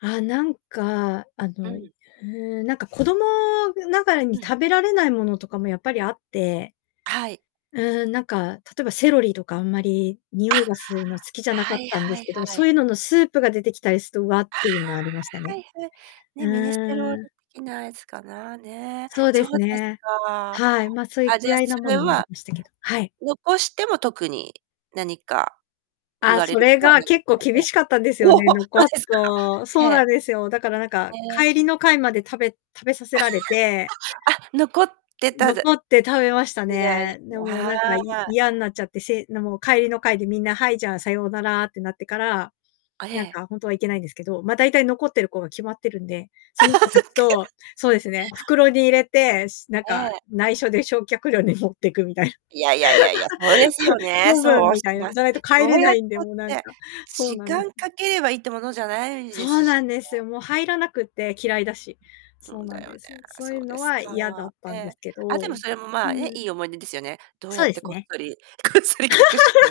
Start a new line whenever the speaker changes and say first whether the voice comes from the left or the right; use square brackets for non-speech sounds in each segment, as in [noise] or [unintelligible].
left: あ、なんか、あ
right: う
left: の、い
right: ん。
left: ふう、なんか、子供、ぐながらに
right: うん。
left: 食べられないものとかもやっぱりあって、
right: はい。
left: うーん、なんか、例えばセロリとかあんまり匂
right: あ、
left: いがすうの好きじゃなか
right: は
left: っ
right: い
left: たんで
right: は
left: す
right: い
left: けど、
right: は
left: そう
right: い。
left: いうののスープが出てきたりすと、わ！っ
right: あ
left: ていうのはありました
right: あ、は
left: ね。
right: い、へ。
left: う
right: ね、ミネストローネ
left: ーん。
right: 的なやつかな？ね。
left: そうで
right: そう
left: す
right: です
left: ね。
right: か。
left: はい。ま、そい
right: あ、じ
left: き
right: ゃあ、
left: やい
right: そ
left: なも
right: れ
left: のもあり
right: は、
left: ましたけど。はい。
right: 残しても特に何か言
left: あ、
right: われ
left: そ
right: るこ
left: れ
right: とは
left: が
right: ない
left: 結
right: す
left: 構
right: か
left: 厳
right: ね。
left: しかったんですよ
right: おお、
left: ね、
right: ほ！そう
left: 残
right: で
left: す
right: すか、
left: と。
right: ええ。
left: そう
right: へ
left: なんですよ。だから、なんか、
right: え。
left: 帰りの会まで食べ食べさせられて
right: [laughs] あ、残って、たず
left: 残って食べました
right: 時代で
left: ね。
right: す、
left: で
right: もう
left: も、
right: は
left: なんか、い
right: い。
left: 嫌んなっちゃって、せの、もう帰りの会で、みんな「はい、じゃあ、さようなら」ってなってから、
right: あ、え
left: なん
right: え。
left: か、ほんとはいけないんですけど、ま、大体残ってる子が決まってるんで、その子
right: [laughs] そっ
left: 達
right: き
left: とそうですね、袋に入れて、しなん
right: え
left: か、
right: え。
left: 内緒で焼却炉に持ってくみたいな。
right: いやいやいやいや、そうですよ
left: [laughs]
right: ね。
left: 処分、
right: そう
left: み
right: し
left: たい
right: ま
left: な。
right: す。
left: じゃないと帰
right: ど
left: れ
right: う
left: な
right: やっ
left: いんで、もうなん
right: たって、
left: かそう
right: 時
left: なんです。
right: 間かければいいってものじゃないで
left: そう
right: すし
left: なんです
right: ね。
left: よ、もう入らなくって、嫌いだし。
right: そ
left: そう
right: う
left: な
right: だ
left: ん
right: よね。
left: です。そう
right: そ
left: いう
right: うで
left: の
right: す
left: は
right: か。
left: 嫌だった
right: え
left: んで
right: え。
left: すけ
right: あ、で
left: ど。う
right: もそれも、まあ、え、
left: ーん。
right: いい思い出ですよね。どう
left: そ
right: や
left: う
right: っ
left: で
right: て
left: す
right: こっ
left: ね。
right: そりこっそり隠して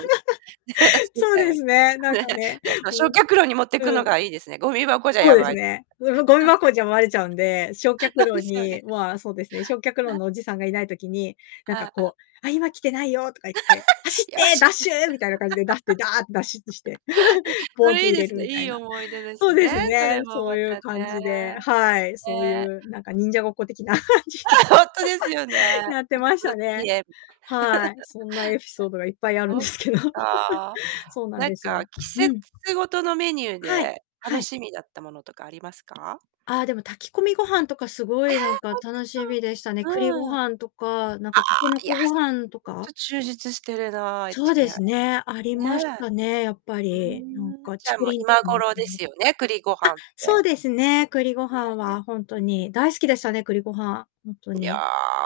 right: 減ら して燃し
left: そう
right: た、
left: ですね、なん
right: ね、減
left: かね、
right: らしま
left: うん。
right: 焼却炉に持って
left: う
right: く
left: ん。う
right: の
left: ん、
right: がいいですね。ごみ箱じゃ、
left: そ
right: や
left: うです
right: ばい。
left: ね、うん、おごみ箱じゃ
right: [laughs]
left: まれちゃうんで、焼却
right: そうで
left: 炉
right: すよ
left: に、
right: ね。
left: まあ、そうですね、焼却
right: ん、
left: 炉
right: あ。
left: のおじさんがいない時に、なん
right: は
left: か、
right: あ、あ。
left: こう「あ、今来てないよ」とか言って「走
right: [laughs]
left: っ
right: 「よ
left: て！
right: し！」
left: ダッ
right: みたい
left: シュ！」みたいな感じで、出して、ダーッてだしちして、[chuckles] ポ
right: な。[laughs] え、そ
left: ンって
right: れいい
left: 入
right: で
left: れ
right: す
left: る、
right: ね、
left: みた
right: い
left: い
right: い
left: な。
right: 思い出です
left: そうで
right: ね、
left: す
right: そ
left: ね、
right: れも
left: そう
right: ま
left: いう
right: た
left: 感
right: ね。
left: じではい、そうい
right: ね。
left: う、なんか、忍者ごっこ的な感じで。
right: あ、ほんとですよね。
left: [laughs] や
right: [unintelligible]
left: ってまし
right: [laughs]
left: たね。
right: ね。
left: はい、そんなエピソードがいっぱいあるん
right: そ
left: で
right: っ
left: すけど。
right: か。
left: [laughs] そうなん
right: なん
left: です
right: か、
left: よ。
right: 季
left: うん。
right: 節ごとのメニュー
left: はい。
right: で、
left: は
right: 楽
left: い。
right: しみだったものとかありますか？
left: ああ、でも、炊き込みご飯とか、すご
right: え！
left: い、なんか、
right: ほんてっ
left: 楽しみでしたね。
right: た、
left: 栗ご
right: うーん。ああ、
left: 飯とか、なんか、筍
right: いや、
left: ご
right: それ
left: 飯と
right: ほんと、
left: か
right: 充実してるな、愛
left: そ
right: 知
left: うで
right: 県。
left: すね、ありまし
right: ね。
left: たね、やっぱ
right: う
left: り。なん
right: ーん。
left: か、
right: じ
left: 竹
right: ゃあ、もう、
left: 林とか、
right: 今
left: まんか
right: 頃で
left: ね、
right: す
left: あ、
right: よね、栗ご飯っ
left: そう
right: て。
left: で
right: あ
left: すね、栗ご飯
right: まね、
left: は、ほん
right: う
left: と
right: んうん。
left: に、大好きでしたね、栗ご飯。ほんと
right: いや、
left: に。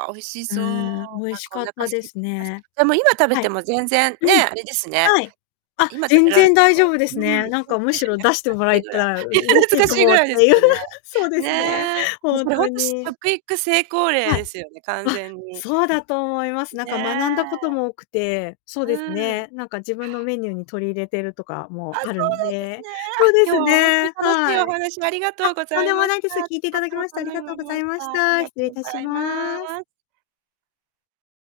right: 美味し
left: う
right: そう。なん
left: ーん、美味し
right: かお
left: かっ
right: 腹空
left: たで
right: いてき
left: す
right: ますよ。
left: ね。
right: でも今食べ
left: は
right: て
left: い。
right: も全然、
left: う
right: ね、
left: ん。
right: あれですね。
left: はい。あ、
right: 今食
left: 全
right: べられ
left: 然
right: て
left: 大
right: も
left: 丈夫です
right: う
left: ね。
right: ーん。
left: なん
right: ほん
left: か、む
right: です
left: し
right: よ
left: ろ
right: ね。
left: 出して
right: かっ
left: もら
right: て
left: え
right: ぐ
left: た
right: ら。
left: ら、う
right: いや、
left: 嬉し
right: 懐
left: い
right: か
left: か
right: しいぐ
left: もっ
right: らいです
left: てゆ
right: よね。
left: [chuckles] そうですね、
right: ね。え、
left: ほ
right: そ
left: ん
right: れほ
left: と
right: んと、し
left: に。
right: 食育成功例
left: はい。
right: ですよね、完
left: あ、
right: 全に。
left: そうだと思います。
right: う
left: なんか、学んだこと
right: ね。
left: も多くて、そう
right: う
left: です
right: ーん。
left: ね、なんか、自分のメニューに取り入れてるとかも
right: あ、そ
left: ある
right: う
left: ん
right: なんですね。
left: で。そ
right: あ、
left: うで
right: 今日
left: す
right: はほんとに
left: ね、
right: 楽しい
left: は
right: お
left: い。
right: 話ありがと
left: あ、
right: うご
left: とん
right: ざ
left: で
right: い
left: も
right: まし
left: ないで
right: た。
left: す。
right: と
left: 聞いていた
right: っ
left: だ
right: て
left: き
right: も
left: まして
right: た
left: あり
right: めに
left: がと
right: な
left: うご
right: り
left: ざ
right: ま
left: い
right: し
left: ま
right: た。
left: し
right: あり
left: た。
right: が
left: 失
right: と
left: 礼
right: ご
left: いたし
right: ざいま
left: ます。
right: す。